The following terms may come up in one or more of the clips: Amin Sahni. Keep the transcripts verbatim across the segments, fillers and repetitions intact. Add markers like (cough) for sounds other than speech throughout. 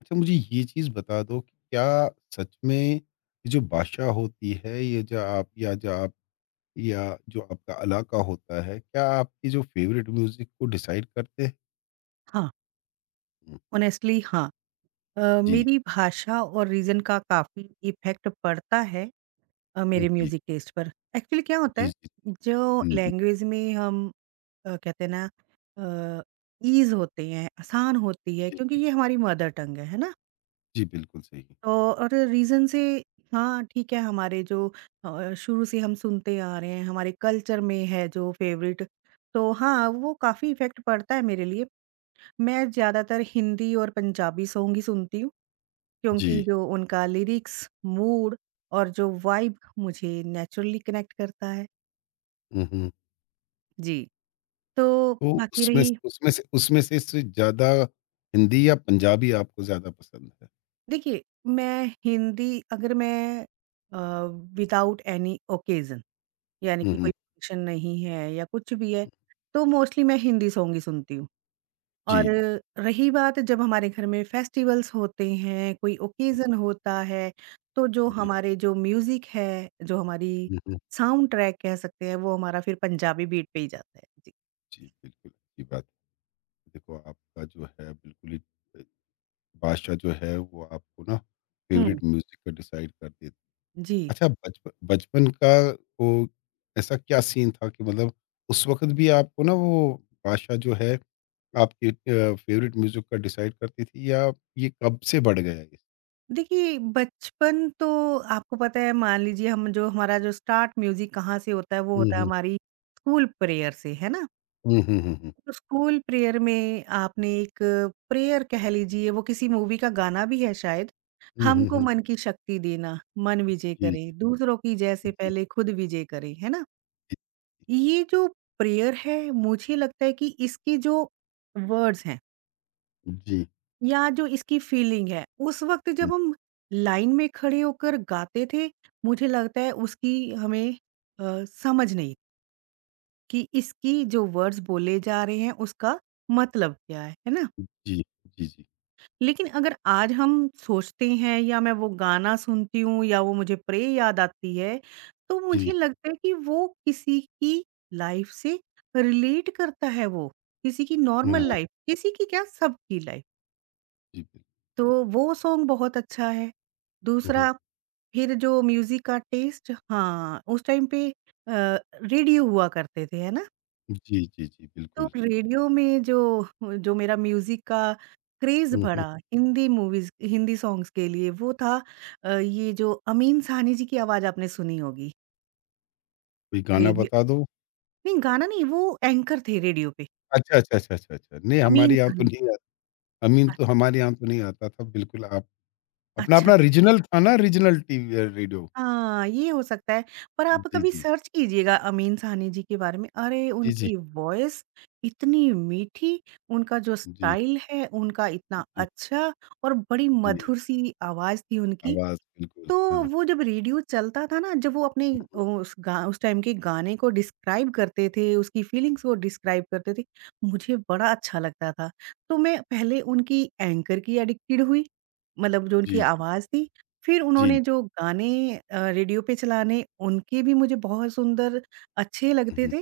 अच्छा, मुझे ये चीज़ बता दो कि क्या सच में ये जो भाषा होती है, ये जो आप या जो आप या जो आपका इलाका होता है क्या आपकी जो फेवरेट म्यूजिक को डिसाइड करते हैं? हाँ, हुँ, ऑनेस्टली हाँ। अ, जी, मेरी भाषा और रीज़न का काफ़ी इफ़ेक्ट पड़ता है अ, मेरे जी, म्यूज़िक टेस्ट पर। एक्चुअली क्या होता जी, है, जी। जो हुँ, हुँ। लैंग्वेज में हम अ, कहते हैं ना, अ, ईज़ होते हैं, आसान होती है जी, जी, क्योंकि ये हमारी जी, मदर जी। टंग है, है ना? जी, बिल्कुल सही। तो और रीज़न से, हाँ, ठीक है, हमारे जो अ, शुरू से हम सुनते आ रहे हैं, हमारे कल्चर में है जो फ़ेवरेट, तो हाँ, वो काफ़ी इफ़ेक्ट पड़ता है मेरे लिए। मैं ज़्यादातर हिंदी और पंजाबी सॉन्ग ही सुनती हूँ। क्योंकि जी। जो उनका लिरिक्स, मूड और जो वाइब मुझे नेचुरली कनेक्ट करता है। हुँ, हुँ। जी। तो तो बाकी उसमें से रही, उसमें से उसमें से से ज़्यादा हिंदी या पंजाबी आपको ज़्यादा पसंद है? देखिए, मैं हिंदी, अगर मैं अ, विदाउट एनी ओकेज़न, यानी हुँ, कि कोई हुँ। फंक्शन नहीं है या कुछ भी है, तो मोस्टली मैं हिंदी सॉन्ग ही सुनती हूँ। और जी, रही बात, जब हमारे घर में फेस्टिवल्स होते हैं, कोई जी, ओकेज़न होता है, तो जो जी। हमारे जो म्यूज़िक है, जो हमारी हुँ, हुँ। साउंड ट्रैक कह सकते हैं, वो हमारा फिर पंजाबी बीट पे ही जाता है। जी। जी, बिल्कुल अच्छी बात है। देखो, आपका जो है बिल्कुल ही बादशाह जो है वो आपको ना हुँ। फ़ेवरेट म्यूज़िक का डिसाइड कर देती। जी। अच्छा, बचपन बचपन का वो ऐसा क्या सीन था कि मतलब उस वक़्त भी आपको ना वो बादशाह जो है आपके अ, फ़ेवरेट म्यूज़िक का डिसाइड करती थी या ये कब से बढ़ गया है? देखिए, बचपन तो आपको पता है, मान लीजिए, हम जो, हमारा जो स्टार्ट म्यूज़िक कहाँ से होता है, वो हुँ, होता है हुँ। हमारी स्कूल प्रेयर से, है ना? हुँ, हुँ, हुँ, हुँ। तो स्कूल प्रेयर में आपने एक प्रेयर, कह लीजिए वो किसी मूवी का गाना भी है शायद, हुँ, हुँ, हमको हुँ। मन की शक्ति देना, मन विजय जी, जी, करें दूसरों की, जैसे जी, पहले खुद विजय करें, है ना। ये जो प्रेयर है, मुझे लगता है कि इसके जो वर्ड्स हैं जी, या जो इसकी फीलिंग है, उस वक्त हुँ, जब हम लाइन में खड़े होकर गाते थे, मुझे लगता है उसकी हमें अ, समझ नहीं कि इसकी जो वर्ड्स बोले जा रहे हैं उसका मतलब क्या है है ना। जी, जी, जी, लेकिन अगर आज हम सोचते हैं या मैं वो गाना सुनती हूँ या वो मुझे प्रे याद आती है, तो जी। मुझे लगता है कि वो किसी की लाइफ से रिलेट करता है वो, किसी की नॉर्मल हाँ, लाइफ, किसी की क्या, सबकी लाइफ। जी, बिल तो वो सॉन्ग बहुत अच्छा है। हुँ, दूसरा, हुँ। फिर जो म्यूज़िक का टेस्ट, हाँ, उस टाइम पे अ, रेडियो हुआ करते थे, है ना? जी, जी, जी, तो बिल्कुल। रेडियो में जो, जो मेरा म्यूज़िक का क्रेज़ हुँ, हुँ। बढ़ा, हिंदी मूवीज़ हिंदी सॉन्ग्स के लिए, वो था अ, ये जो अमीन साहनी जी की आवाज़ आपने सुनी होगी। कोई गाना रेडियो। बता दो? नहीं, गाना नहीं, वो एंकर थे रेडियो पे, अच्छा, अच्छा, अच्छा, अच्छा, अच्छा। नहीं, अमीन हमारे यहाँ तो साहनी। नहीं आ अमीन अ- तो हमारे यहाँ तो नहीं आता था बिल्कुल। आप अपना अच्छा, अपना अच्छा, रीजनल था ना, रीजनल टीवी, अ, रेडियो। हाँ, ये हो सकता है, पर आप जी, कभी जी। सर्च कीजिएगा अमीन साहनी जी के बारे में, अरे, जी, जी। उनकी वॉइस इतनी मीठी, उनका जो जी, स्टाइल है, उनका इतना जी, अच्छा, और बड़ी जी। मधुर सी आवाज़ थी उनकी। आवाज़ बिल्कुल तो हाँ। वो जब रेडियो चलता था ना, जब वो अपने अ, उस गा उस टाइम के गाने को डिस्क्राइब करते थे, उसकी फीलिंग्स को डिस्क्राइब करते थे, मुझे बड़ा अच्छा लगता था। तो मैं पहले उनकी एंकर की एडिक्टेड हुई, मतलब जो उनकी जी, जी, आवाज़ थी। फिर जी। उन्होंने जो गाने अ, रेडियो पे चलाने, उनके भी मुझे बहुत सुंदर अच्छे हुँ, लगते हुँ। थे,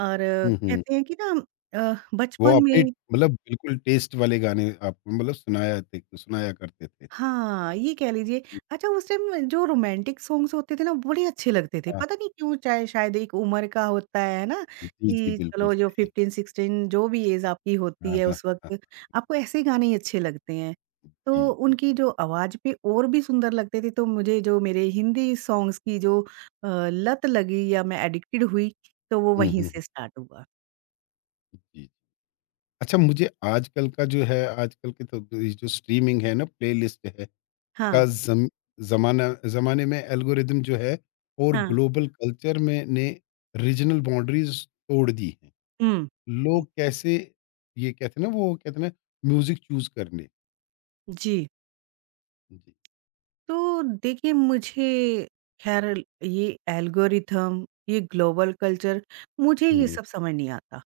और अ, हुँ, हुँ। कहते हैं कि ना, अ, वो बचपन अपने में, मतलब बिल्कुल टेस्ट वाले गाने आप मतलब सुनाया थे सुनाया करते थे। हाँ, ये कह लीजिए। अच्छा, उस टाइम जो रोमांटिक सॉन्ग्स होते थे ना, बड़े अच्छे लगते थे। हाँ। पता नहीं क्यों, चाहे शायद एक उम्र का होता है ना, जी, जी, कि बिल्कुल चलो, जो सही। फ़िफ़्टीन सिक्सटीन जो भी ऐज आपकी हाँ, होती है हाँ, उस हाँ, हाँ। वक़्त, आपको ऐसे गाने ही अच्छे लगते हैं। जी, तो जी, उनकी जी। जो आवाज़ पे और भी सुंदर लगते थे, तो मुझे जो, मेरे हिंदी सॉन्ग्स की जो अ, लत लगी या मैं एडिक्टेड हुई, तो वो हुँ, वहीं हुँ, हुँ। से स्टार्ट हुआ। जी। अच्छा, मुझे आजकल का जो है आजकल के तो ये जो स्ट्रीमिंग है ना, प्लेलिस्ट है हाँ, का ज़म ज़माना, ज़माने में एल्गोरिदम जो है और हाँ। ग्लोबल कल्चर में ने रीजनल बाउंड्रीज़ तोड़ दी हैं। हुँ। हुँ। लोग कैसे ये कहते हैं ना, वो कहते हैं ना म्यूज़िक चूज़ करने। जी। जी। तो देखिए, मुझे, ख़ैर ये एल्गोरिथम, ये ग्लोबल कल्चर, मुझे ये हुँ। सब समझ नहीं आता।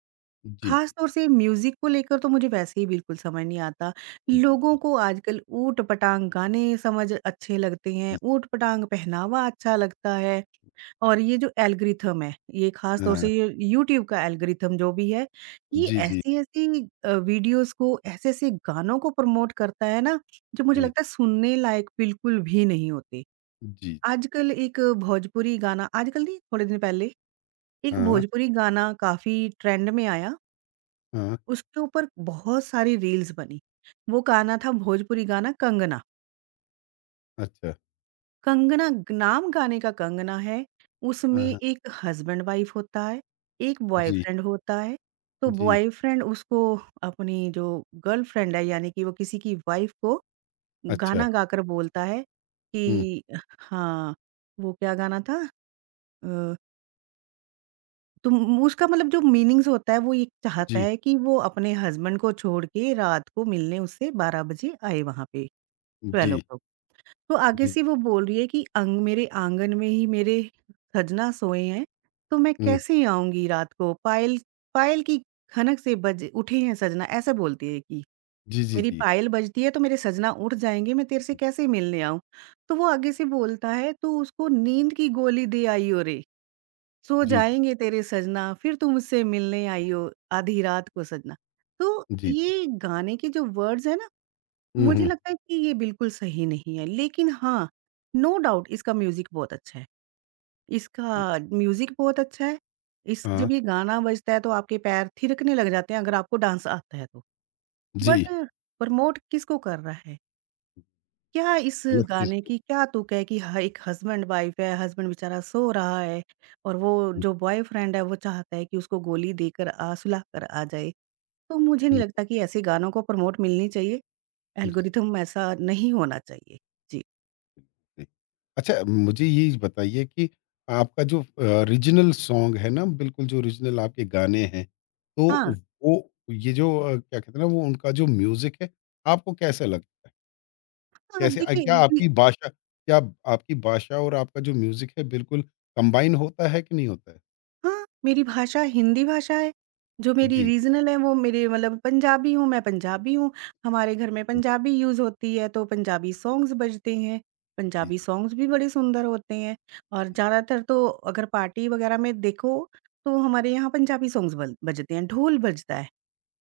जी, खास जी। तौर से म्यूज़िक को लेकर तो मुझे वैसे ही बिल्कुल समझ नहीं आता। जी, लोगों बिल्कुल। को आजकल ऊट-पटांग गाने समझ अच्छे लगते हैं, जी, जी। ऊट-पटांग पहनावा अच्छा लगता है। और ये जो एल्गोरिथम है, ये खास तौर से हाँ। ये यूट्यूब का एल्गोरिथम जो भी है, ये जी, जी, ऐसी-ऐसी अ, वीडियोज़ को, ऐसे-ऐसे गानों को प्रमोट करता है ना, जो मुझे जी। लगता है सुनने लायक बिल्कुल भी नहीं होते। जी। आजकल एक भोजपुरी गाना, आजकल नहीं, थोड़े दिन पहले, एक हाँ, भोजपुरी गाना काफ़ी ट्रेंड में आया। हाँ। उसके ऊपर बहुत सारी रील्स बनी। वो गाना था, भोजपुरी गाना कंगना। अच्छा। कंगना, ग नाम गाने का कंगना है, उसमें हाँ, हाँ। एक हस्बैंड वाइफ होता है, एक जी, बॉयफ्रेंड होता है। तो जी। बॉयफ्रेंड उसको, अपनी जो गर्लफ्रेंड है, यानी कि वो किसी की वाइफ को, अच्छा। गाना गाकर बोलता है हुँ। कि हाँ, वो क्या गाना था, अ, तुम, उसका मतलब जो मीनिंग्स होता है, वो ये चाहता जी, है कि वो अपने हस्बैंड को छोड़ के रात को मिलने उससे बारह बजे आए वहाँ पे। ट्वेल्व ओ जी, क्लॉक। तो आगे जी। से वो बोल रही है कि अंग, मेरे आंगन में ही मेरे खजना सोए हैं, तो मैं हुँ। कैसे आऊँगी रात को? पायल, पायल की खनक से बज उठे हैं सजना, ऐसा बोलती है कि जी, जी, मेरी जी। पायल बजती है तो मेरे सजना उठ जाएँगे, मैं तेरे से कैसे मिलने आऊँ? तो वो आगे से बोलता है, तू उसको नींद की गोली दे आई हो रे, सो जी, जी। जाएँगे तेरे सजना, फिर तू मुझसे मिलने आई हो आधी रात को सजना। तो जी, जी। ये गाने के जो वर्ड्स हैं, हुँ, मुझे हुँ। लगता है कि ये बिल्कुल सही नहीं है, लेकिन हाँ, नो डाउट इसका म्यूज़िक बहुत अच्छा है। जी। इसका म्यूज़िक बहुत अच्छा है। इस हाँ। जब ये गाना बजता है तो आपके पैर थिरकने लग जाते हैं, अगर आपको डांस आता है तो। जी। बट प्रमोट किसको कर रहा है? क्या इस अलग चीज़ गाने को। की क्या तुक है कि ह एक हस्बैंड-वाइफ है, हस्बैंड बेचारा सो रहा है और वो हुँ, जो बॉयफ्रेंड है वो चाहता है कि उसको गोली देकर अ, सुलाकर आ जाए। तो मुझे नहीं हुँ। लगता कि ऐसे गानों को प्रमोट मिलनी चाहिए, जी, जी। एल्गोरिथम ऐसा नहीं होना चाहिए। जी। अच्छा, मुझे ये बताइए कि आपका जो अ, ओरिजिनल सॉन्ग है ना, बिल्कुल जो ओरिजिनल आपके गाने हैं, तो हाँ, वो ये जो अ, क्या कहते हैं ना वो उनका जो म्यूज़िक है, आपको कैसा लगता है? हाँ, कैसे अ, देखिए क्या (laughs) बि आपकी भाषा क्या आपकी भाषा और आपका जो म्यूज़िक है बिल्कुल कंबाइन होता है कि नहीं होता है? हाँ, मेरी भाषा हिंदी भाषा है, जो मेरी जी। रीज़नल है वो, मेरे, मतलब पंजाबी हूँ, मैं पंजाबी हूँ, हमारे घर में हुँ, पंजाबी यूज़ होती है तो पंजाबी सॉन्ग्स बजते हैं, जी, पंजाबी जी, सॉन्ग्स भी बड़े सुंदर होते हैं और जी। ज़्यादातर तो अगर पार्टी वग़ैरह में देखो, तो हमारे यहाँ पंजाबी सॉन्ग्स बल बजते हैं, ढोल बजता है,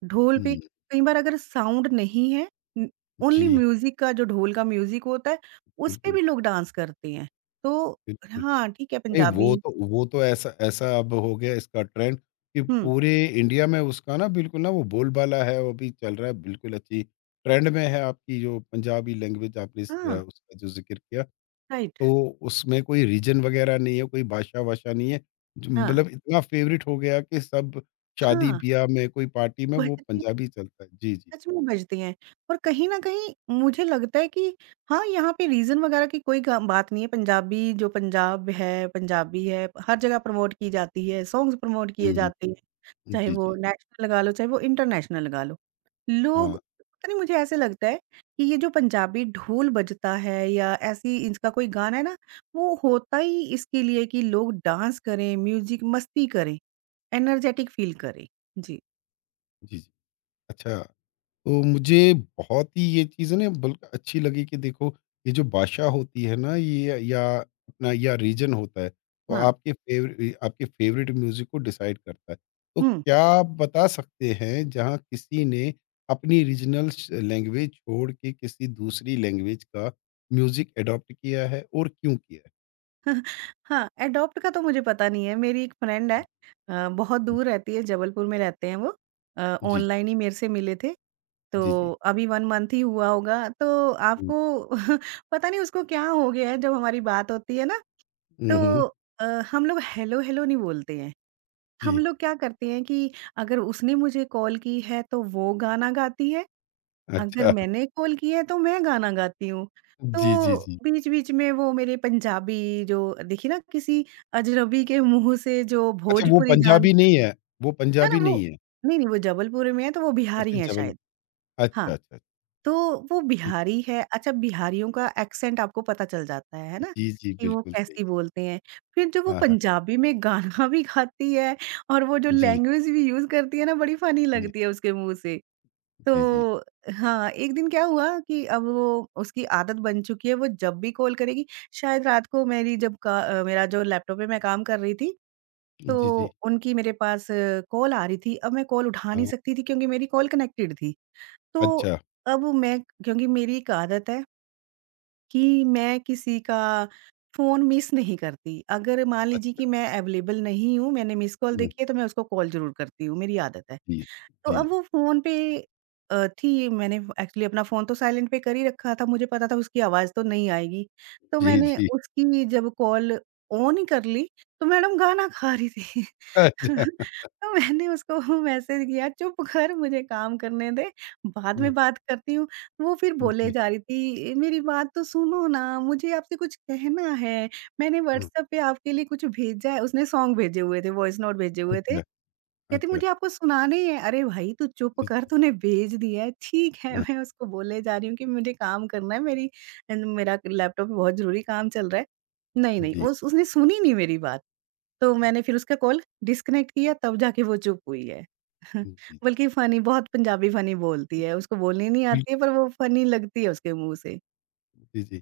ढोल पे हुँ, कई बार अगर साउंड नहीं है, उम, ओनली जी, म्यूज़िक का, जो ढोल का म्यूज़िक होता है, उस पे बिल्कुल, भी लोग डांस करते हैं, तो बिल्कुल। हाँ, ठीक है नहीं, पंजाबी। वो तो वो तो ऐसा ऐसा अब हो गया इसका ट्रेंड कि हुँ। पूरे इंडिया में उसका ना बिल्कुल ना वो बोलबाला है, वो अभी चल रहा है, बिल्कुल अच्छी ट्रेंड में है। आपकी जो पंजाबी लैंग्वेज आपने इस अ, हाँ, उसका जो ज़िक्र किया, राइट। तो उसमें कोई रीजन वगैरह नहीं है, कोई भाषा-वाषा नहीं है। ज हाँ, मतलब इतना फ़ेवरेट हो गया कि सब हाँ, शादी-ब्याह में, कोई पार्टी में वो बजती पंजाबी चलता है। जी, जी। सच में बजती हैं और कहीं न कहीं मुझे लगता है कि हाँ, यहाँ पे रीज़न वगैरह की कोई ग बात नहीं है, पंजाबी, जो पंजाब है, पंजाबी है, हर जगह प्रमोट की जाती है, सॉन्ग्स प्रमोट किए हुँ, जाते हैं, हुँ। चाहे जी, वो जी। नेशनल लगा लो, चाहे वो इंटरनेशनल लगा लो। हाँ, लोग, पता नहीं, मुझे ऐसे लगता है कि ये जो पंजाबी ढोल बजता है या ऐसी, इसका कोई गाना है ना, वो होता ही इसके लिए कि लोग डांस करें, म्यूज़िक मस्ती करें। एनर्जेटिक फ़ील करे। जी, जी, जी। अच्छा। तो मुझे बहुत ही ये चीज़ें ना बल्कि अच्छी लगी कि देखो ये जो भाषा होती है ना, ये या अपना या रीजन होता है तो हाँ, आपके फेवरेट आपके फेवरेट म्यूजिक को डिसाइड करता है। तो हुँ। क्या आप बता सकते हैं जहाँ किसी ने अपनी रीजनल लैंग्वेज छोड़ के किसी दूसरी लैंग्वेज का म्यूजिक अडॉप्ट किया है और क्यों किया है? (laughs) हाँ, एडॉप्ट का तो मुझे पता नहीं है, मेरी एक फ्रेंड है, अ, बहुत दूर जी, रहती है, जबलपुर में रहते हैं वो। अ, जी, ऑनलाइन ही मेरे से मिले थे, जी, जी, तो जी। अभी वन मंथ ही हुआ होगा, तो आपको (laughs) पता नहीं उसको क्या हो गया है, जब हमारी बात होती है ना, तो हम्म। अ, हम लोग हेलो, हेलो नहीं बोलते हैं। हम जी। लोग क्या करते हैं कि अगर उसने मुझे कॉल की है, तो वो गाना गाती है, अगर अच्छा। मैंने कॉल किया है तो मैं गाना गाती हूँ। जी, तो जी, जी। बीच-बीच में वो मेरे पंजाबी, जो, देखिए ना, किसी अजनबी के मुँह से जो अच्छा, वो भोजपुरी जान, पंजाबी नहीं है, वो है पंजाबी ना, वो, नहीं है। नहीं-नहीं, वो जबलपुर में है तो वो बिहारी अच्छा, हैं जबल शायद। हाँ, अच्छा, अच्छा, तो वो ठीक है। बिहारी है, अच्छा, बिहारियों का एक्सेंट आपको पता चल जाता है, है ना? जी, जी, कि वो बिल्कुल कैसे सही। बोलते हैं। फिर जब वो हाँ, हाँ। पंजाबी में गाना भी गाती है और वो जो जी, लैंग्वेज भी यूज़ करती है ना, बड़ी फ़नी जी, लगती है उसके मुँह से। जी, जी। तो हाँ, एक दिन क्या हुआ कि, अब वो, उसकी आदत बन चुकी है, वो जब भी कॉल करेगी, शायद रात को, मेरी जब का अ, मेरा जो, लैपटॉप पे मैं काम कर रही थी, जी, तो जी। उनकी मेरे पास कॉल आ रही थी। अब मैं कॉल उठा नहीं हाँ, सकती थी क्योंकि मेरी कॉल कनेक्टेड थी। तो अच्छा, अब मैं, क्योंकि मेरी एक आदत है कि मैं किसी का फ़ोन मिस नहीं करती। अगर मान अच लीजिए कि मैं अवेलेबल नहीं हूँ, मैंने मिस्ड कॉल हुँ, देखी है तो मैं उसको कॉल ज़रूर करती हूँ, मेरी आदत है। जी, तो जी, अब वो फ़ोन पे अ, थी, मैंने एक्चुअली अपना फ़ोन तो साइलेंट पे कर ही रखा था, मुझे पता था उसकी आवाज़ तो नहीं आएगी। तो जी, मैंने जी। उसकी जब कॉल ऑन ही कर ली, तो मैडम गाना गा रही थी। (laughs) अच्छा, तो मैंने उसको मैसेज किया, "चुप कर मुझे काम करने दे, बाद हाँ, में बात करती हूँ।" वो फिर बोले जी, जा रही थी, "मेरी बात तो सुनो ना, मुझे आपसे कुछ कहना है, मैंने हाँ, व्हाट्सएप पे आपके लिए कुछ भेजा है।" उसने सॉन्ग भेजे हुए थे, वॉइस नोट भेजे हुए थे। अच्छा, कहती अच्छा, मुझे आपको सुनाने हैं। अरे भाई, तू चुप जी, कर, जी, तूने भेज दिया है। ठीक है, हाँ, मैं उसको बोले जा रही हूँ कि मुझे काम करना है, मेरी मेरा लैपटॉप पे बहुत ज़रूरी काम चल रहा है। नहीं, नहीं, जी, उस उसने सुनी नहीं मेरी बात। तो मैंने फिर उसका कॉल डिस्कनेक्ट किया, तब जाके वो चुप हुई है। (laughs) जी, बल्कि फ़नी, बहुत पंजाबी फ़नी बोलती है। उसको बोलनी नहीं आती बिल्कुल, है पर वो फ़नी लगती है उसके मुँह से। जी, जी।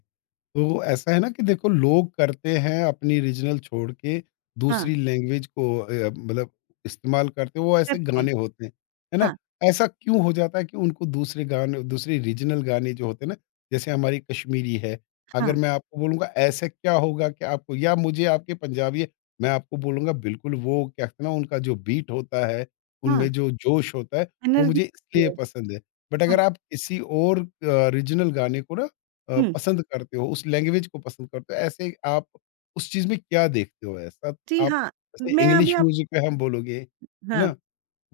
तो ऐसा है ना कि देखो, लोग करते हैं अपनी रीजनल छोड़ के हाँ, दूसरी लैंग्वेज को अ, मतलब इस्तेमाल करते हैं, वो ऐसे करते हैं। गाने होते हैं, है ना? हाँ, ऐसा क्यों हो जाता है कि उनको दूसरे गाने, दूसरे रीजनल गाने जो होते हैं ना, जैसे हमारी कश्मीरी है, हाँ, अगर मैं आपको बोलूंगा ऐसा क्या होगा कि आपको या मुझे आपके पंजाबी है, मैं आपको बोलूंगा बिल्कुल वो क्या कहते हैं ना, उनका जो बीट होता है, हाँ, उनमें जो जोश होता है, वो एनर्जी। मुझे इसलिए हुँ, पसंद है। बट अगर आप किसी और रीजनल गाने को ना अ, हुँ। पसंद करते हो, उस लैंग्वेज को पसंद करते हो, ऐसे आप उस चीज़ में क्या देखते हो ऐसा? जी आप हाँ, जैसे मैं अभी इंग्लिश आप म्यूज़िक में हम बोलोगे, है हाँ, ना?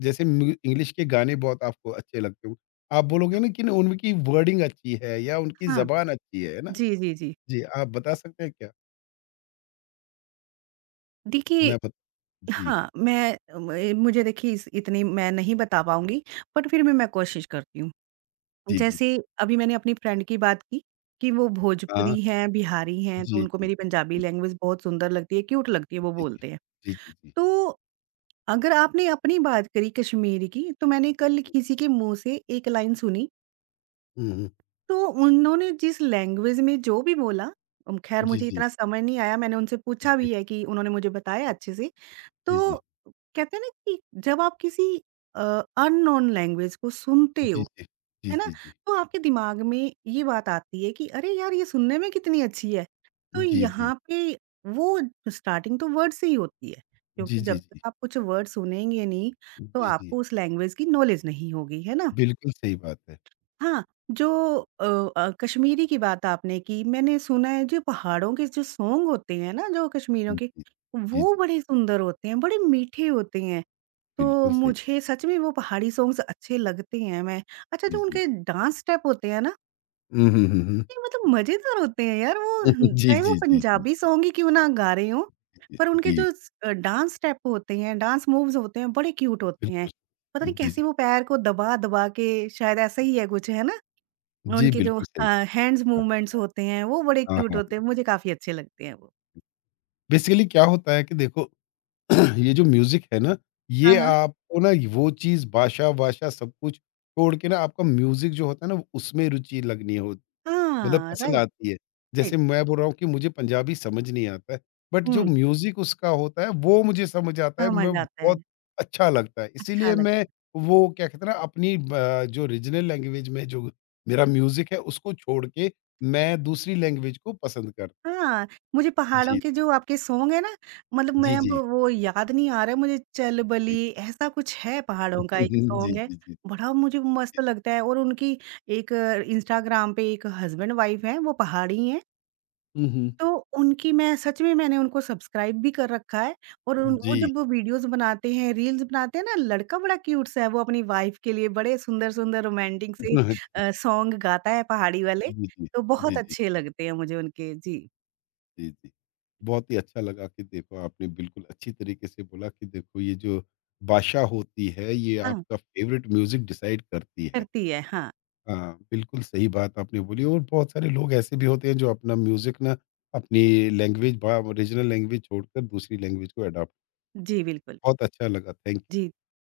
जैसे म्यू इंग्लिश के गाने बहुत आपको अच्छे लगते हो। आप बोलोगे ना कि न उनकी वर्डिंग अच्छी है या उनकी हाँ। ज़बान अच्छी है, है ना? जी, जी, जी। जी, आप बता सकते हैं क्या? देखिए, मैं बत जी, हाँ, मैं म मुझे देखिए, इस इतनी मैं नहीं बता पाऊँगी, बट फिर भी मैं कोशिश करती हूँ। जी, जी, जी। जैसे, अभी मैंने अपनी फ्रेंड की बात की, कि वो हाँ, भोजपुरी हैं, बिहारी हैं, तो जी, उनको जी, मेरी पंजाबी जी, लैंग्वेज बहुत सुंदर लगती है, क्यूट लगती है, वो जी, जी। बोलते हैं। जी, जी, जी। तो अगर आपने अपनी बात करी कश्मीर की, तो मैंने कल किसी के मुँह से एक लाइन सुनी, हुँ, हुँ। तो उन्होंने जिस लैंग्वेज में जो भी बोला, उम, खैर जी, मुझे जी, इतना समझ नहीं आया, मैंने उनसे जी, पूछा जी, भी है कि उन्होंने मुझे बताया अच्छे से। तो जी। कहते हैं ना कि जब आप किसी अननोन लैंग्वेज को सुनते जी, हो, जी। जी, है ना? जी, जी। तो आपके दिमाग में ये बात आती है कि अरे यार, ये सुनने में कितनी अच्छी है। तो जी, जी। यहाँ पे वो स्टार्टिंग तो वर्ड से ही होती है, जी, क्योंकि जब जी, तक जी। आप कुछ वर्ड सुनेंगे नहीं, तो जी, जी। आपको उस लैंग्वेज की नॉलेज नहीं होगी, है ना? बिल्कुल सही बात है। हाँ, जो अ अ, कश्मीरी की बात आपने की, मैंने सुना है जो पहाड़ों के जो सॉन्ग होते हैं ना, जो कश्मीरियों जी, के, जी। जी, वो जी, बड़े सुंदर होते हैं, बड़े मीठे होते हैं। तो बिल्कुल सही। मुझे सच में वो पहाड़ी सॉन्ग्स अच्छे लगते हैं। मैं अच्छा, जी, जो जी। उनके डांस स्टेप होते हैं ना, हुँ, हुँ, हुँ, हुँ। ये मतलब मज़ेदार होते हैं यार, वो, जी, चाहे वो जी, जी, जी, पंजाबी सॉन्ग ही क्यों ना गा रहे हों, जी, पर उनके जी, जो स अ, डांस स्टेप होते हैं, डांस मूव्स होते हैं, बड़े क्यूट होते हैं। बिल्कुल। पता नहीं जी, कैसे, जी। वो पैर को दबा-दबा के, शायद ऐसा ही है कुछ, है ना? जी, उनके जो बिल्कुल अ, सही। हैंड्स हाँ, मूवमेंट्स होते हैं, वो बड़े हाँ, क्यूट हाँ, होते हाँ। हैं, मुझे काफ़ी अच्छे लगते हैं वो। बेसिकली क्या होता है कि देखो (clears throat) ये जो म्यूज़िक है ना, हाँ, ये हाँ। आपको ना वो चीज़ भाषा-वाषा सब कुछ छोड़ के ना आपका म्यूज़िक जो होता है ना उसमें रुचि लगनी हो मतलब हाँ, पसंद राइट, आती है। राइट। जैसे मैं बोल रहा हूँ कि मुझे पंजाबी समझ नहीं आता है, बट जो हुँ, म्यूज़िक उसका होता है वो मुझे समझ आता है, समझ मैं आता है, बहुत अच्छा लगता है। अच्छा इसीलिए लगता मैं है। वो क्या कहते हैं ना अपनी ब जो रीजनल लैंग्वेज में जो मेरा म्यूज़िक है उसको छोड़ के मैं दूसरी लैंग्वेज को पसंद कर। हाँ, मुझे पहाड़ों जी। के जो आपके सॉन्ग है ना, मतलब, मैं जी, अब जी, वो याद नहीं आ रहा है मुझे, चल जी। बली, ऐसा कुछ है, पहाड़ों का (laughs) एक जी, जी, सॉन्ग है, जी। बड़ा मुझे मस्त लगता है, और उनकी एक, इंस्टाग्राम पे एक हस्बैंड वाइफ हैं, वो पहाड़ी हैं, हुँ, हुँ। तो उनकी, मैं सच में मैंने उनको सब्सक्राइब भी कर रखा है, और उन वो जी। जब वो वीडियोज़ बनाते हैं, रील्स बनाते हैं ना, लड़का बड़ा क्यूट सा है, वो अपनी वाइफ के लिए बड़े सुंदर-सुंदर रोमांटिक (laughs) से अच्छा, अच्छा। अ, सॉन्ग गाता है पहाड़ी वाले, जी, जी। तो बहुत जी, जी। अच्छे लगते हैं मुझे उनके। जी, जी, जी। बहुत ही अच्छा लगा कि देखो आपने बिल्कुल अच्छी तरीके से बोला कि देखो ये जो भाषा होती है ये हाँ। आपका फ़ेवरेट म्यूज़िक डिसाइड करती है। करती है, हाँ। हाँ, बिल्कुल सही बात आपने बोली और बहुत सारे लोग ऐसे भी होते हैं जो अपना म्यूज़िक ना अपनी लैंग्वेज बा रीजनल लैंग्वेज छोड़कर दूसरी लैंग्वेज को अडॉप्ट। जी, बिल्कुल। बहुत अच्छा लगा। Thank you. जी,